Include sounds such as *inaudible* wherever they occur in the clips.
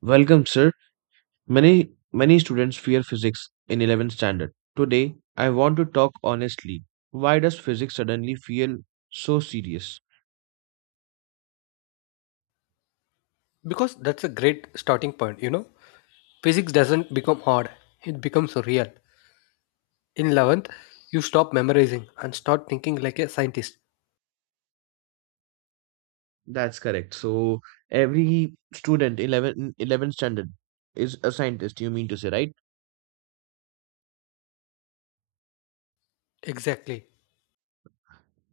Welcome, sir. Many students fear physics in 11th standard. Today, I want to talk honestly. Why does physics suddenly feel so serious? Because that's a great starting point, you know. Physics doesn't become hard, it becomes real. In 11th, you stop memorizing and start thinking like a scientist. That's correct. So every student eleventh standard is a scientist, you mean to say, right? Exactly.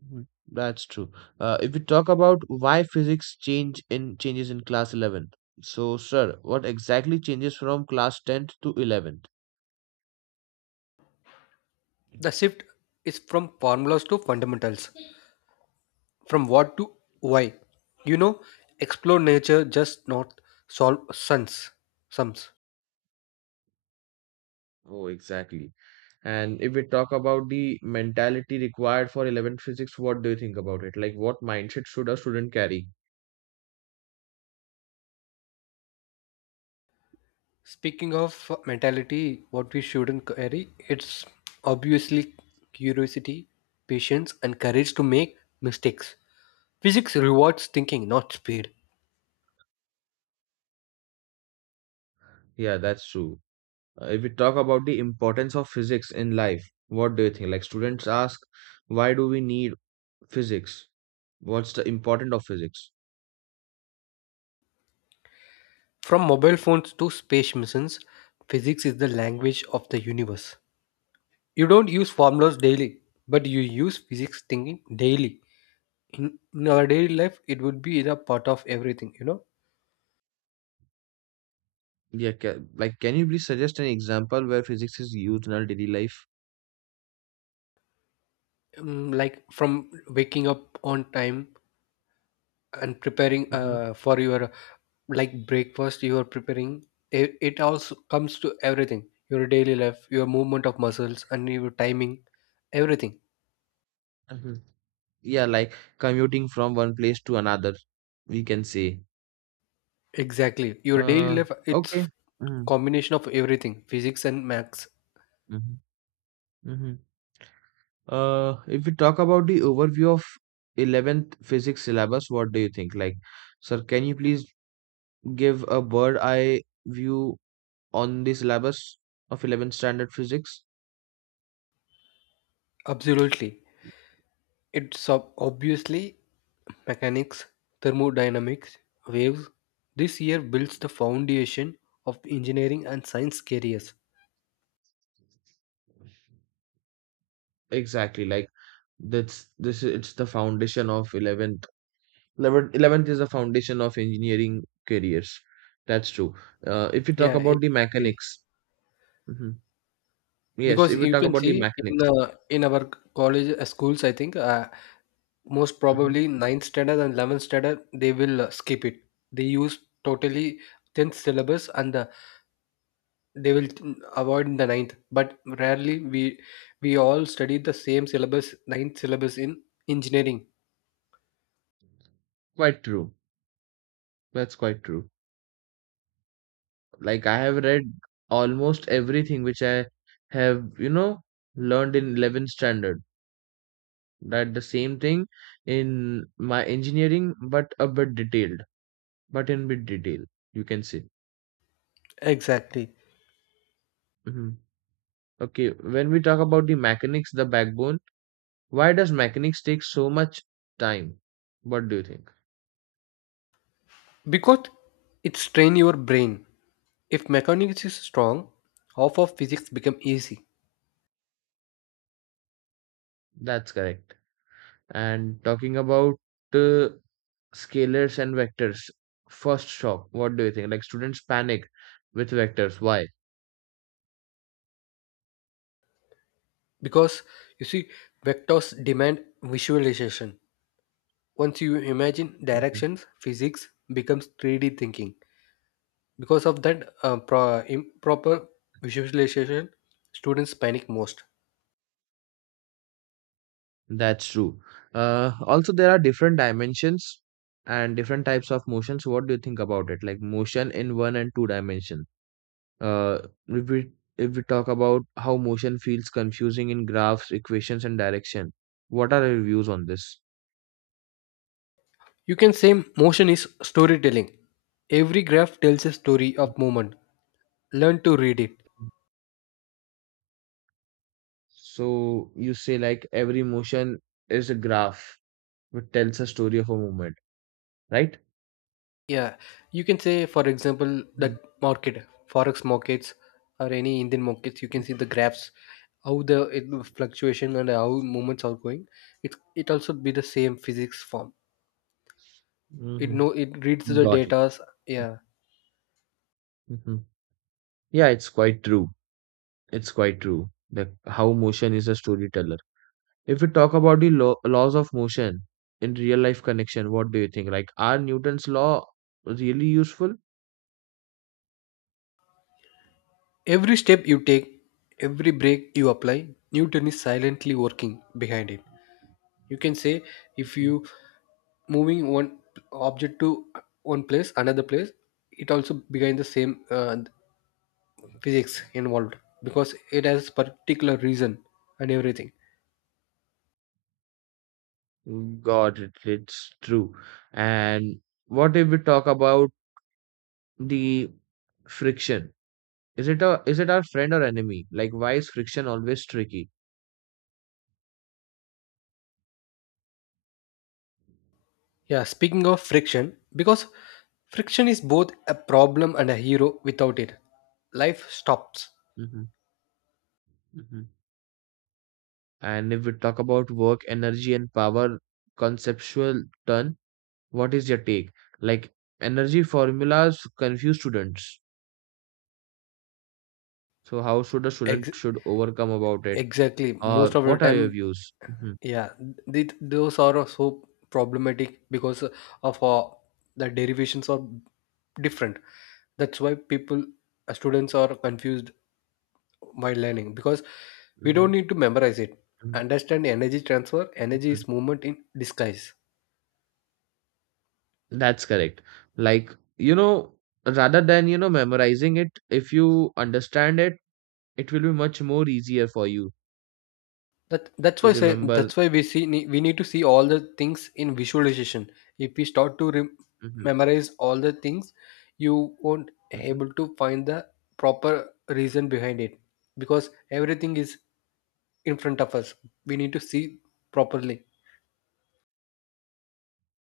Mhm. That's true. If we talk about why physics changes in class 11. So, sir, what exactly changes from class 10th to 11? The shift is from formulas to fundamentals, from what to why. You know, explore nature, just not solve sums. Oh, exactly. And if we talk about the mentality required for 11 physics, what do you think about it? Like, what mindset should a student carry? Speaking of mentality, what we shouldn't carry, it's obviously curiosity, patience, and courage to make mistakes. Physics rewards thinking, not speed. Yeah, that's true. If we talk about the importance of physics in life, what do you think? Like, students ask, why do we need physics? What's the importance of physics? From mobile phones to space missions, physics is the language of the universe. You don't use formulas daily, but you use physics thinking daily. In our daily life, it would be a part of everything, you know? Yeah, ca like, can you please suggest an example where physics is used in our daily life? Like from waking up on time and preparing Mm-hmm. For your like breakfast you are preparing it also comes to everything your daily life, your movement of muscles and your timing, everything. Hmm. Yeah, like commuting from one place to another, we can say. Exactly. Your daily Uh, life, it's okay. Mhm. combination of everything, physics and maths. Mhm, mhm. If we talk about the overview of 11th physics syllabus, what do you think? Like, sir, can you please give a bird eye view on the syllabus of 11th standard physics? Absolutely. It's obviously mechanics, thermodynamics, waves. This year builds the foundation of engineering and science careers. Exactly, like that's this is it's the foundation of 11th. 11th is the foundation of engineering careers. That's true. If you talk Yeah, about the exactly. mechanics, mhm, yes, Because if you you talk can about the see mechanics, in our college, schools, I think most mhm, probably ninth standard and 11th standard, they will skip it. They use totally tenth syllabus, and the they will avoid in the ninth, but rarely we all study the same syllabus, ninth syllabus in engineering. quite true. That's quite true. Like I have read almost everything which I have, learned in 11th standard. That the same thing in my engineering, but a bit detailed. But in bit detail, you can say. Exactly. Hmm. Okay, when we talk about the mechanics, the backbone, why does mechanics take so much time? What do you think? Because it strain your brain. If mechanics is strong, half of physics become easy. That's correct. And talking about uh, scalars and vectors, first shock, what do you think? Like students panic with vectors. Why? Because you see, vectors demand visualization. Once you imagine Mm-hmm. directions, physics becomes 3D thinking. Because of that improper visualization, students panic most. That's true. Also, there are different dimensions and different types of motions. What do you think about it? Like motion in one and two dimension. Uh, if we if we talk about how motion feels confusing in graphs, equations, and direction, what are your views on this? You can say motion is storytelling. Every graph tells a story of movement. Learn to read it. Mhm. So you say like every motion is a graph which tells a story of a movement, right? Yeah, you can say, for example, Mm-hmm. that market, forex markets, or any Indian markets. You can see the graphs, how the fluctuation and how movements are going. It it also be the same physics form. It know it reads the Got it. data's. Yeah, Hmm. Yeah, it's quite true. It's quite true. The how motion is a storyteller. If we talk about the laws of motion in real life connection, what do you think? Like, are Newton's law really useful? every step you take, every break you apply, Newton is silently working behind it. You can say if Mhm. you moving one object to one place another place, it also behind the same physics involved, because it has particular reason and everything. God, it's true. And what if we talk about the friction? Is it our friend or enemy? Like, why is friction always tricky? Yeah, speaking of friction, because friction is both a problem and a hero. Without it, life stops. Mhm. Mhm. And if we talk about work, energy, and power conceptual turn, what is your take? Like, energy formulas confuse students. So how should a student Ex- should overcome about it, exactly most or of the what are time. your views? Mhm, Yeah, those are so problematic because of the derivations are different. That's why people, students are confused while learning, because we mhm, don't need to memorize it. mhm, Understand energy transfer. Energy mhm. is movement in disguise. That's correct. Like, you know, rather than, memorizing it, if you understand it, it will be much more easier for you That that's to why say remember. that's why we we need to see all the things in visualization. If we start to rem Mhm, memorize all the things, you won't mhm. able to find the proper reason behind it, because everything is in front of us. We need to see properly.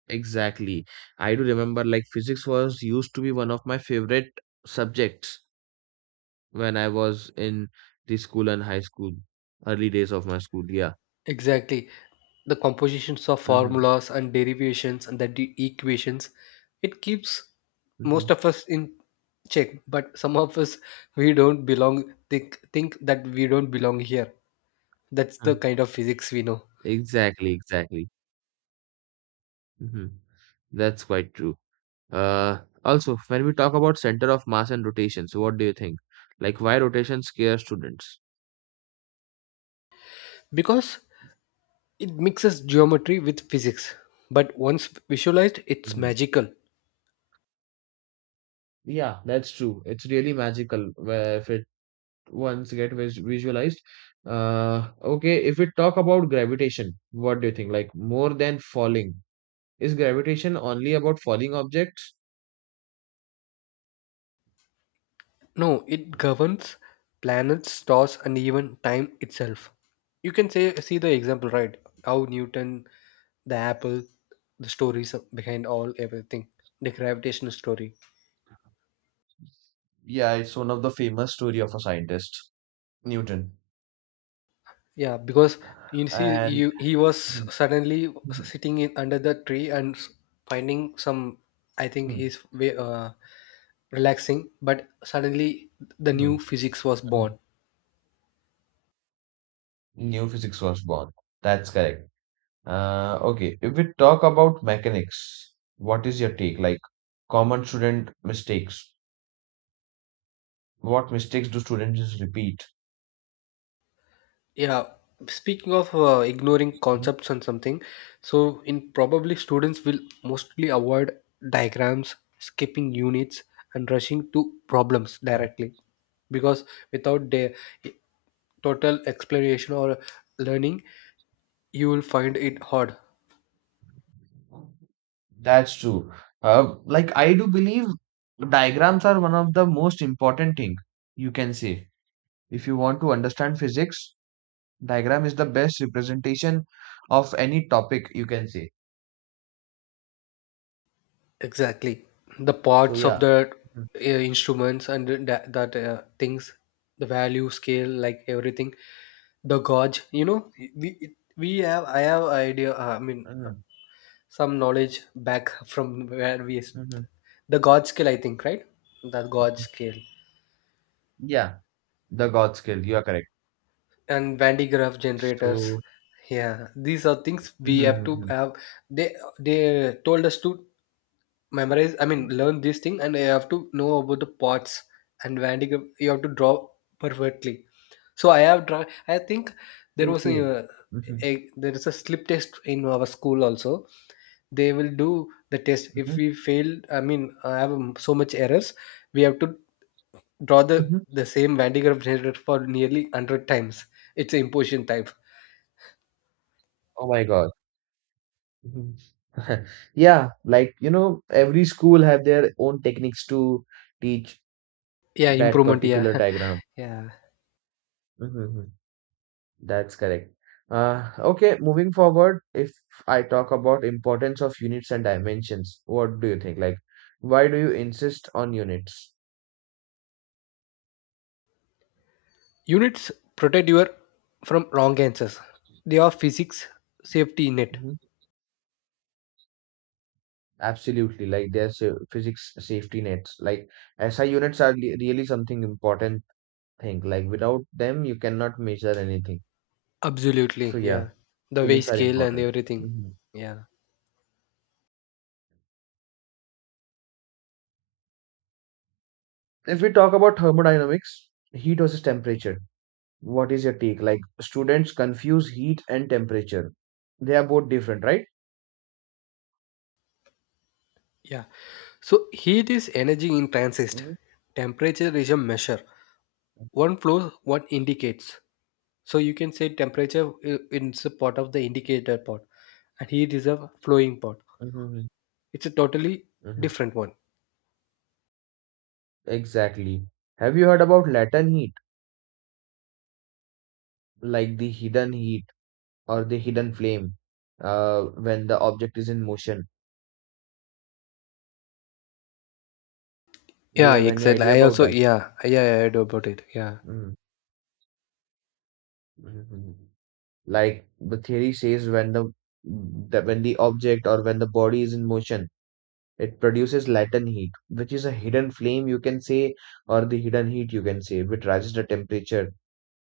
Exactly. I do remember like physics was used to be one of my favorite subjects when I was in the school and high school, early days of my school. Yeah. Exactly. The compositions of Hmm. formulas and derivations and the equations, it keeps Hmm. most of us in check. But some of us, we don't belong, think that we don't belong here. That's the kind of physics we know. Exactly, exactly. Mhm. That's quite true. Also, when we talk about center of mass and rotation, so what do you think? Like, why rotation scares students? Because it mixes geometry with physics. But once visualized, it's Hmm. magical. Yeah, that's true. It's really magical where if it once get visualized. Okay, if we talk about gravitation, what do you think? Like more than falling, is gravitation only about falling objects? No, it governs planets, stars, and even time itself. You can say see the example, right? How Newton, the apple, the stories behind all everything. The gravitational story. Yeah, it's one of the famous story of a scientist, Newton. Yeah, because you see, And you, he was mhm. suddenly Mhm. sitting in, under the tree and finding some. I think he's way, relaxing, but suddenly the Mhm. new physics was Mhm. born. New physics was born. That's correct. Okay, if we talk about mechanics, what is your take? Like common student mistakes. What mistakes do students repeat? Yeah, speaking of ignoring Mhm. concepts and something, so in probably students will mostly avoid diagrams, skipping units, and rushing to problems directly, because without the total exploration or learning, you will find it hard. That's true. Like I do believe diagrams are one of the most important thing you can say. If you want to understand physics, diagram is the best representation of any topic you can say. Exactly, the So parts of yeah. the Mhm. Instruments and the, that things, the value scale, like everything, the gorge, you know, we we have I have idea, I mean, Mhm. some knowledge back from where we, Mhm. the gorge scale, I think, right, the gorge Mhm. scale, Yeah, the God skill. You are correct. and Van de Graaff generators. So Yeah, these are things mhm, we have to mhm. have. They told us to memorize, I mean, learn this thing, and you have to know about the parts. And Van de Graaff, you have to draw perfectly. So I have draw, I think there was Okay. Mhm, a there is a slip test in our school also. They will do the test. If mhm, we fail, I mean, I have so much errors, we have to draw the mhm. the same van de graaff generator for nearly 100 times. It's an imposition type. Oh my God. Mhm. *laughs* Yeah, like every school have their own techniques to teach Yeah, that improvement, yeah. particular diagram. *laughs* Yeah, Mm-hmm. Mm-hmm. That's correct. Okay, moving forward, if I talk about importance of units and dimensions, what do you think? Like, why do you insist on units? units protect your from wrong answers. They are physics safety net. Mhm. Absolutely, like there's physics safety nets. Like SI units are really something important thing. Like without them, you cannot measure anything. Absolutely, So yeah. yeah, The way units are scale and important. everything. Mhm. Yeah. If we talk about thermodynamics, heat versus temperature, what is your take? Like students confuse heat and temperature. They are both different, right? Yeah, so heat is energy in transist, Mhm. temperature is a measure. One flows, what indicates. So you can say temperature is a part of the indicator part, and heat is a flowing part. Mhm. It's a totally Mhm. different one. Exactly. Have you heard about latent heat, like the hidden heat or the hidden flame, uh, when the object is in motion? Do you Yeah, have any exactly. idea I about also, that? yeah, yeah, yeah, I heard about it. Yeah. Mm-hmm. Like the theory says, when the object or when the body is in motion, it produces latent heat, which is a hidden flame, you can say, or the hidden heat, you can say, which rises the temperature.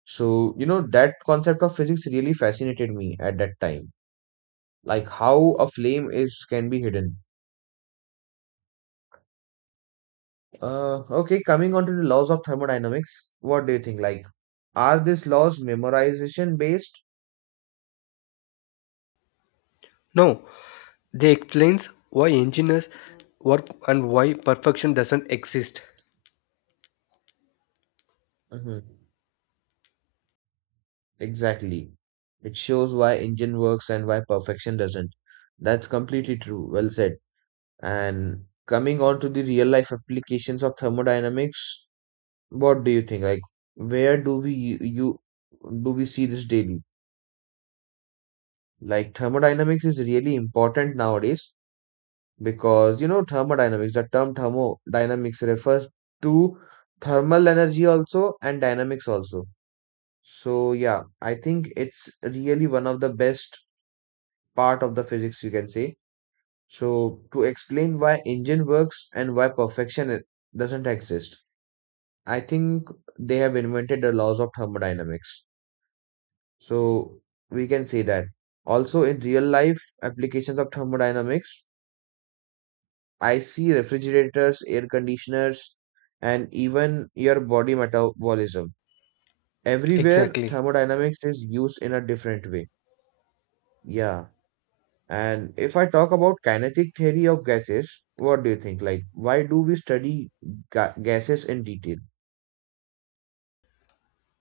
So, that concept of physics really fascinated me at that time. Like how a flame is can be hidden. Okay, coming on to the laws of thermodynamics, what do you think? Like, are these laws memorization based? No, they explains why engineers work and why perfection doesn't exist. Mhm. Exactly. It shows why engine works and why perfection doesn't. That's completely true. Well said. And coming on to the real life applications of thermodynamics, what do you think? Like, where do we you, you do we see this daily? Like, thermodynamics is really important nowadays because you know thermodynamics. The term thermodynamics refers to thermal energy also and dynamics also. So yeah, I think it's really one of the best part of the physics, you can say. So to explain why engine works and why perfection doesn't exist, I think they have invented the laws of thermodynamics. So we can say that also in real life applications of thermodynamics, I see refrigerators, air conditioners, and even your body metabolism. Everywhere Exactly. thermodynamics is used in a different way. Yeah. And if I talk about kinetic theory of gases, what do you think? Like, why do we study ga gases in detail?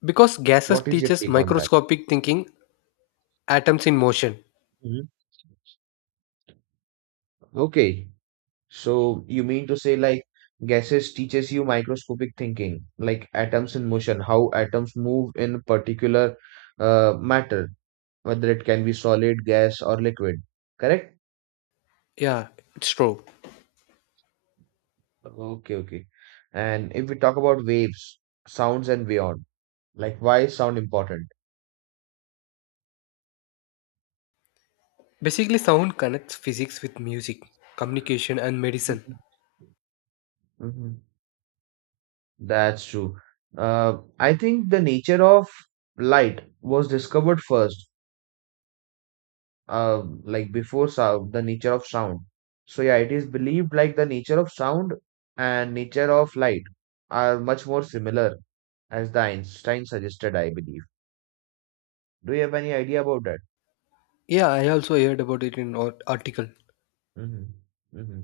Because gases What is your teaches take on that? microscopic thinking, atoms in motion. Mhm. Okay, so you mean to say like gases teaches you microscopic thinking, like atoms in motion, how atoms move in particular matter, whether it can be solid, gas, or liquid. Correct? Yeah, it's true. Okay, okay. And if we talk about waves, sounds, and beyond, like why is sound important? Basically, sound connects physics with music, communication, and medicine. Mhm. Mhm. That's true. I think the nature of light was discovered first, like before sound, the nature of sound. So yeah, it is believed like the nature of sound and nature of light are much more similar as the Einstein suggested, I believe. Do you have any idea about that? Yeah, I also heard about it in an article. Hmm. Hmm.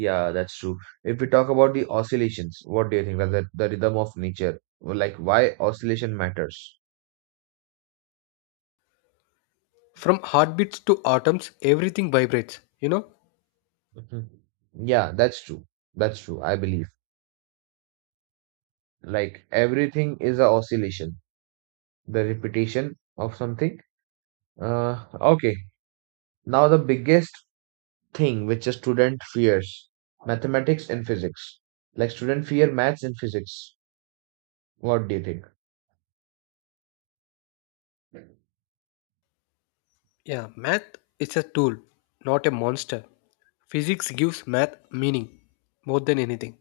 Yeah, that's true. If we talk about the oscillations, what do you think? Like the rhythm of nature, or like why oscillation matters? From heartbeats to atoms, everything vibrates, you know? Mhm. Yeah, that's true. That's true, I believe. Like everything is a oscillation, the repetition of something. Okay, now the biggest thing which a student fears, mathematics and physics. Like student fear maths and physics, what do you think? Yeah, math is a tool, not a monster. Physics gives math meaning more than anything.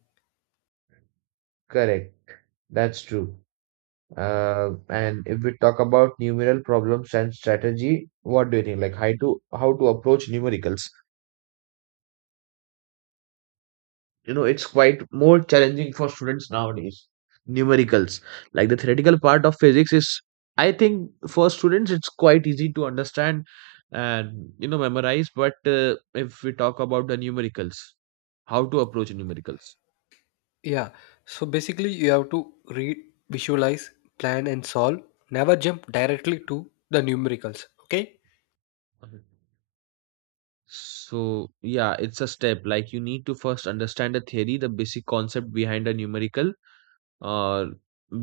Correct. That's true. And if we talk about numeral problems and strategy, what do you think? Like how to approach numericals. It's quite more challenging for students nowadays, numericals. Like the theoretical part of physics is, I think, for students, it's quite easy to understand and memorize, but if we talk about the numericals, how to approach numericals. Yeah, so basically, you have to read, visualize, plan, and solve. Never jump directly to the numericals, okay? Mhm. So yeah, it's a step. Like, you need to first understand the theory, the basic concept behind a numerical or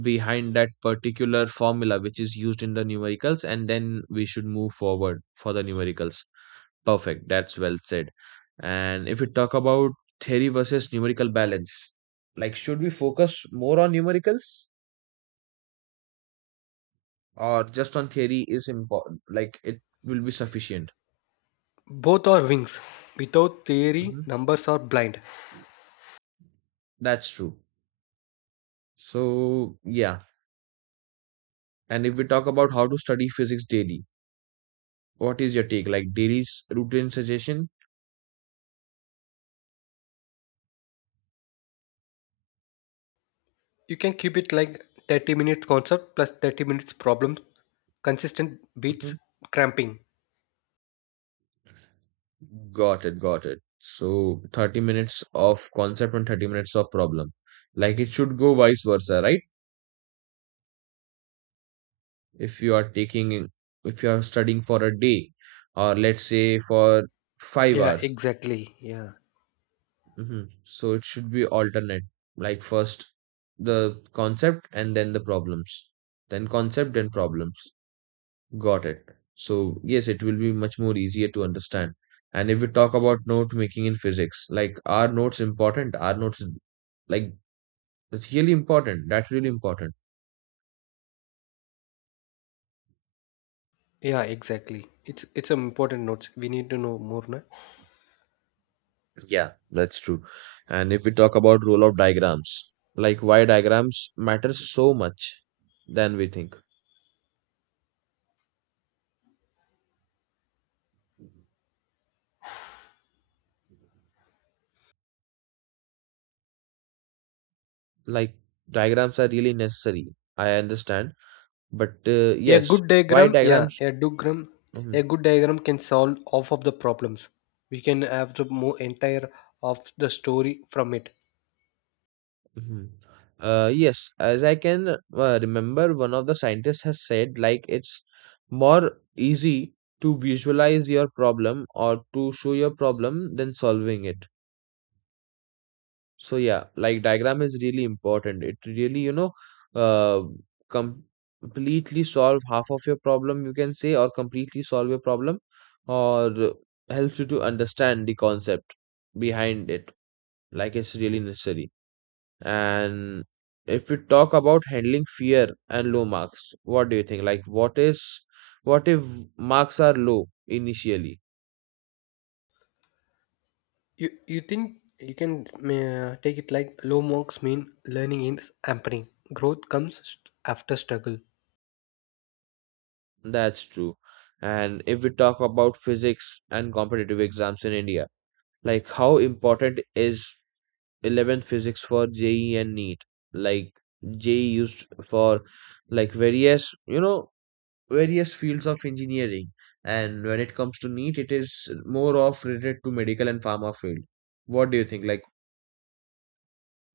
behind that particular formula which is used in the numericals, and then we should move forward for the numericals. Perfect. That's well said. And if we talk about theory versus numerical balance, like should we focus more on numericals or just on theory is important? Like it will be sufficient. Both are wings. Without theory, Mhm. numbers are blind. That's true. So yeah. And if we talk about how to study physics daily, what is your take? Like daily's routine suggestion? You can keep it like 30 minutes concept plus 30 minutes problems, consistent beats, Mhm. cramping. Got it, got it. So 30 minutes of concept and 30 minutes of problem. Like it should go vice versa, right? if you are taking if you are studying for a day, or let's say for five Yeah, hours exactly. Yeah. hmm, so it should be alternate. Like, first the concept and then the problems, then concept and problems. Got it. So yes, it will be much more easier to understand. And if we talk about note making in physics, like, are notes important? Are notes like, it's really important, that's really important. Yeah, exactly. It's some important notes. We need to know more. Na? Yeah, that's true. And if we talk about role of diagrams, like why diagrams matter so much than we think. Like diagrams are really necessary. I understand, but A yes, good why diagram, yeah, diagrams? a diagram, Mhm, a good diagram can solve half of the problems. We can have the more entire of the story from it. mhm. Yes, as I can remember, one of the scientists has said like it's more easy to visualize your problem or to show your problem than solving it. So yeah, like diagram is really important. It really, uh, completely solve half of your problem, you can say, or completely solve your problem, or helps you to understand the concept behind it. Like it's really necessary. And if we talk about handling fear and low marks, what do you think? Like, what is, what if marks are low initially? You think you can take it like low marks mean learning is happening. Growth comes after struggle. That's true. And if we talk about physics and competitive exams in India. Like, how important is 11 physics for JE and NEET? Like, JE used for like various, various fields of engineering. And when it comes to NEET, it is more of related to medical and pharma field. What do you think? Like,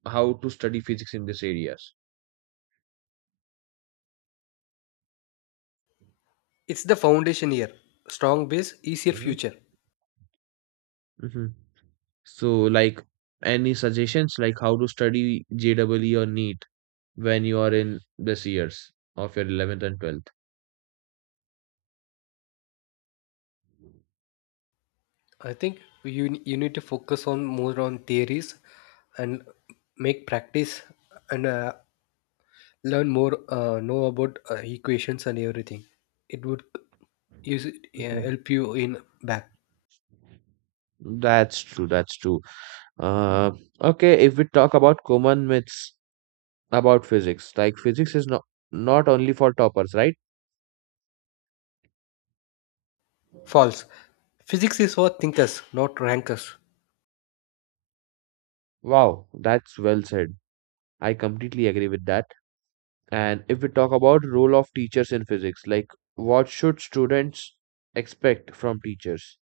how to study physics in these areas? It's the foundation here. Strong base, easier Hmm, future. hmm. So, like, any suggestions like how to study JEE or NEET when you are in this years of your 11th and 12th? I think you need to focus on more on theories, and make practice, and learn more, know about equations and everything. It would use it, Mhm. help you in back. That's true. That's true. Uh, okay, if we talk about common myths about physics, like physics is not only for toppers, right? False, physics is for thinkers, not rankers. Wow, that's well said. I completely agree with that. And if we talk about role of teachers in physics, like what should students expect from teachers?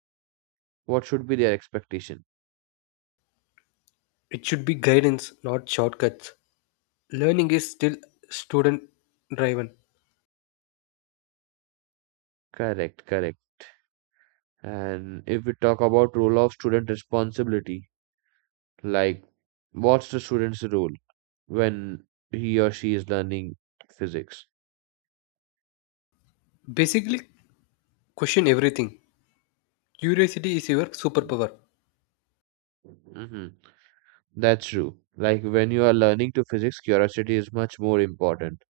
What should be their expectation? It should be guidance, not shortcuts. Learning is still student driven. Correct, correct. And if we talk about role of student responsibility, like what's the student's role when he or she is learning physics? Basically, question everything. Curiosity is your superpower. Mhm. That's true. Like when you are learning to physics, curiosity is much more important.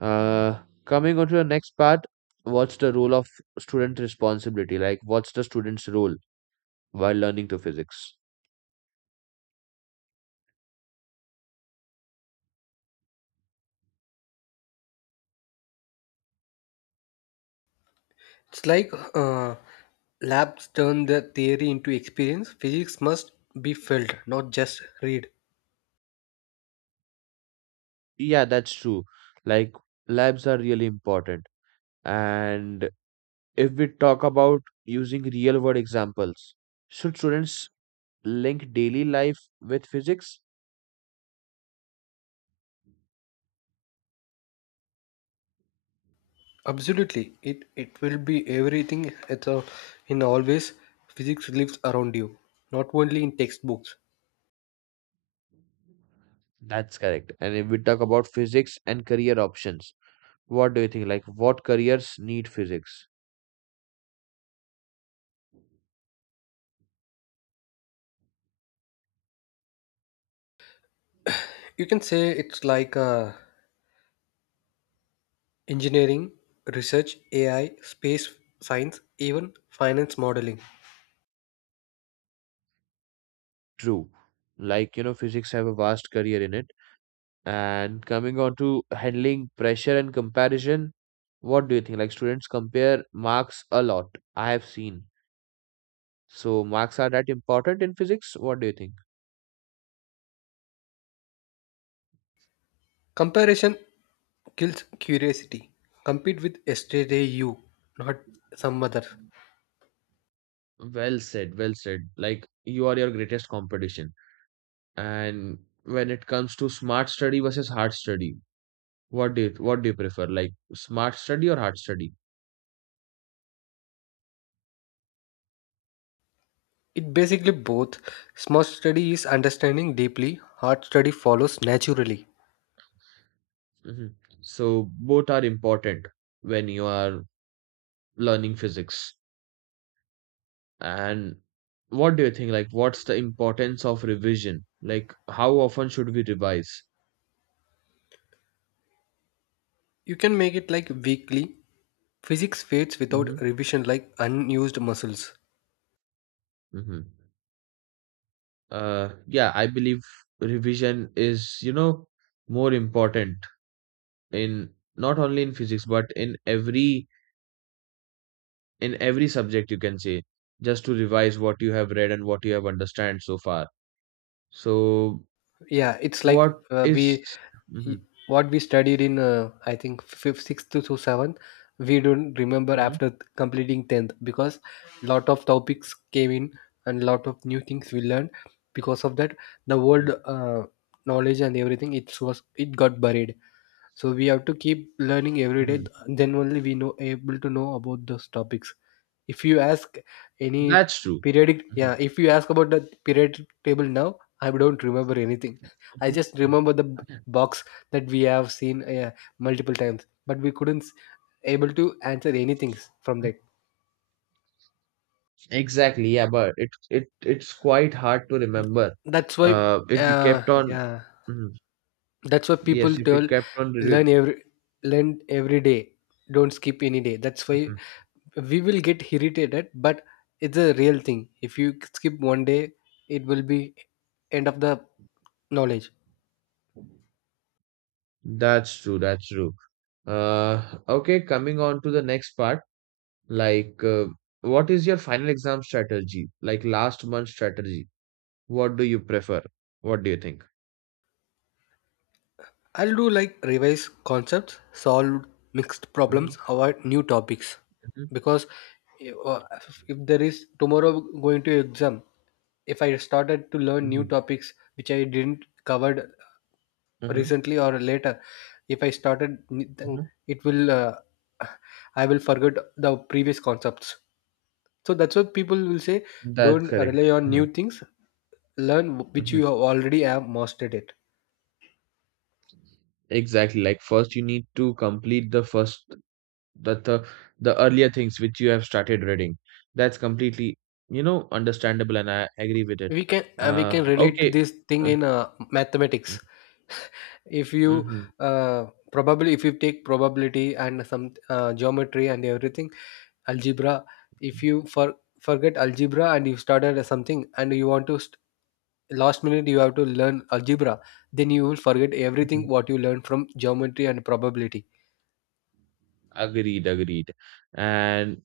Uh, Coming on to the next part, what's the role of student responsibility? Like, what's the student's role while learning to physics? It's like labs turn the theory into experience. Physics must be felt, not just read. Yeah, that's true. Like, labs are really important. And if we talk about using real world examples, should students link daily life with physics? Absolutely, it will be everything. It's a, in always physics lives around you, not only in textbooks. That's correct. And if we talk about physics and career options, what do you think? Like, what careers need physics? You can say it's like engineering, research, AI, space science, even finance modeling. True. Like, physics have a vast career in it. And coming on to handling pressure and comparison, what do you think? Like, students compare marks a lot. I have seen. So, marks are that important in physics? What do you think? Comparison kills curiosity. Compete with yesterday you, not some other. Well said, well said. Like you are your greatest competition. And when it comes to smart study versus hard study, what do you prefer? Like smart study or hard study? It basically both. Smart study is understanding deeply. Hard study follows naturally. Mhm. So both are important when you are learning physics. And what do you think? Like, what's the importance of revision? Like, how often should we revise? You can make it like weekly, physics fades without Mm-hmm. revision like unused muscles. Mm-hmm. Yeah, I believe revision is, more important in not only in physics but in every subject you can say, just to revise what you have read and what you have understand so far. So Yeah, it's like what is- we Mhm, what we studied in, I think fifth, sixth to seventh, we don't remember mhm, after completing 10th, because lot of topics came in and lot of new things we learned. Because of that, the mhm, world knowledge and everything, it was it got buried. So we have to keep learning every day, mhm. then only we know able to know about those topics. If you ask any That's true. periodic Mhm, yeah if you ask about the periodic table now, I don't remember anything. *laughs* I mhm. just remember the box that we have seen multiple times, but we couldn't able to answer anything from that. Exactly, yeah, but it's quite hard to Th- remember. that's why, If we uh, kept on, yeah, mhm, that's why people yes, if we tell, kept on, re- learn every learn every day, don't skip any day. That's why mhm. we will get irritated, but it's a real thing. If you skip one day, it will be end of the knowledge. That's true, that's true. Okay, coming on to the next part, like, what is your final exam strategy? Like last month strategy. What do you prefer? What do you think? I'll do like revise concepts, solve mixed Mm-hmm, problems, avoid new topics, because eh, uh, if there is tomorrow going to exam, if I started to learn new hmm, topics which I didn't covered hmm. recently or later, if I started, then it will I will forget the previous concepts. So that's what people will say. That's Don't rely correct. on Mhm, new things. Learn which you mhm. have already have mastered it. Exactly. Like first you need to complete the first the the, the earlier things which you have started reading. That's completely, you know, understandable and I agree with it. We can uh, we can relate Okay. this thing Uh, in mathematics. If you Mm-hmm. uh, probably, if you take probability and some geometry and everything, algebra. If you forget algebra and you started something and you want to last minute you have to learn algebra, then you will forget everything Mhm. what you learned from geometry and probability. Agreed, agreed. And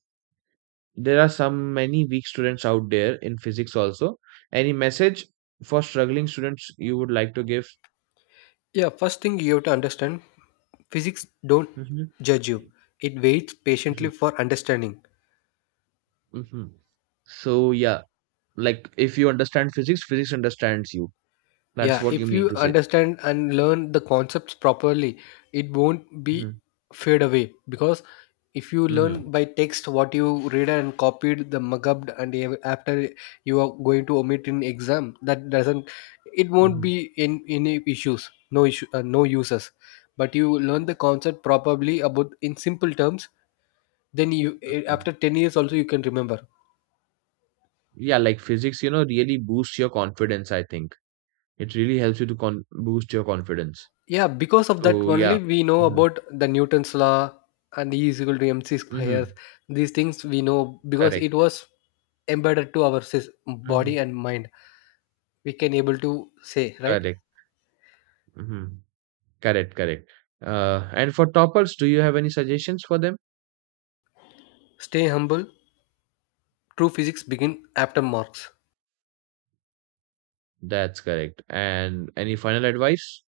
there are some many weak students out there in physics also. Any message for struggling students you would like to give? Yeah, first thing you have to understand, physics don't Hmm, judge you. It waits hmm, patiently for understanding. hmm. So yeah, like if you understand physics, physics understands you. That's Yeah, what you if mean you to say. understand and learn the concepts properly, it won't be Mhm, fade away. Because if you mhm, learn by text what you read and copied the mugged and after you are going to omit in exam, that doesn't, it won't mhm, be in any issues, no issue, no uses. But you learn the concept properly about in simple terms, then you mhm. after 10 years also you can remember. Yeah, like physics, you know, really boosts your confidence, I think. It really helps you to con boost your confidence. Yeah, because of that So, yeah. only we know Hmm, about the Newton's law and e is equal to mc hmm. square. These things we know because it Correct. was embedded to our Hmm. body and mind. We can able to say, right? Correct. Hmm. Correct, correct. And for toppers, do you have any suggestions for them? Stay humble. True physics begin after marks. That's correct. And any final advice?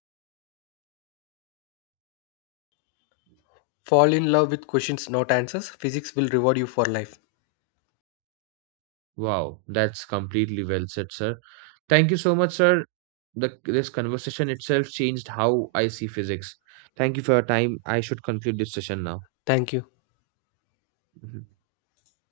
Fall in love with questions, not answers. Physics will reward you for life. Wow, that's completely well said, sir. Thank you so much, sir. This conversation itself changed how I see physics. Thank you for your time. I should conclude this session now. Thank you. Mhm.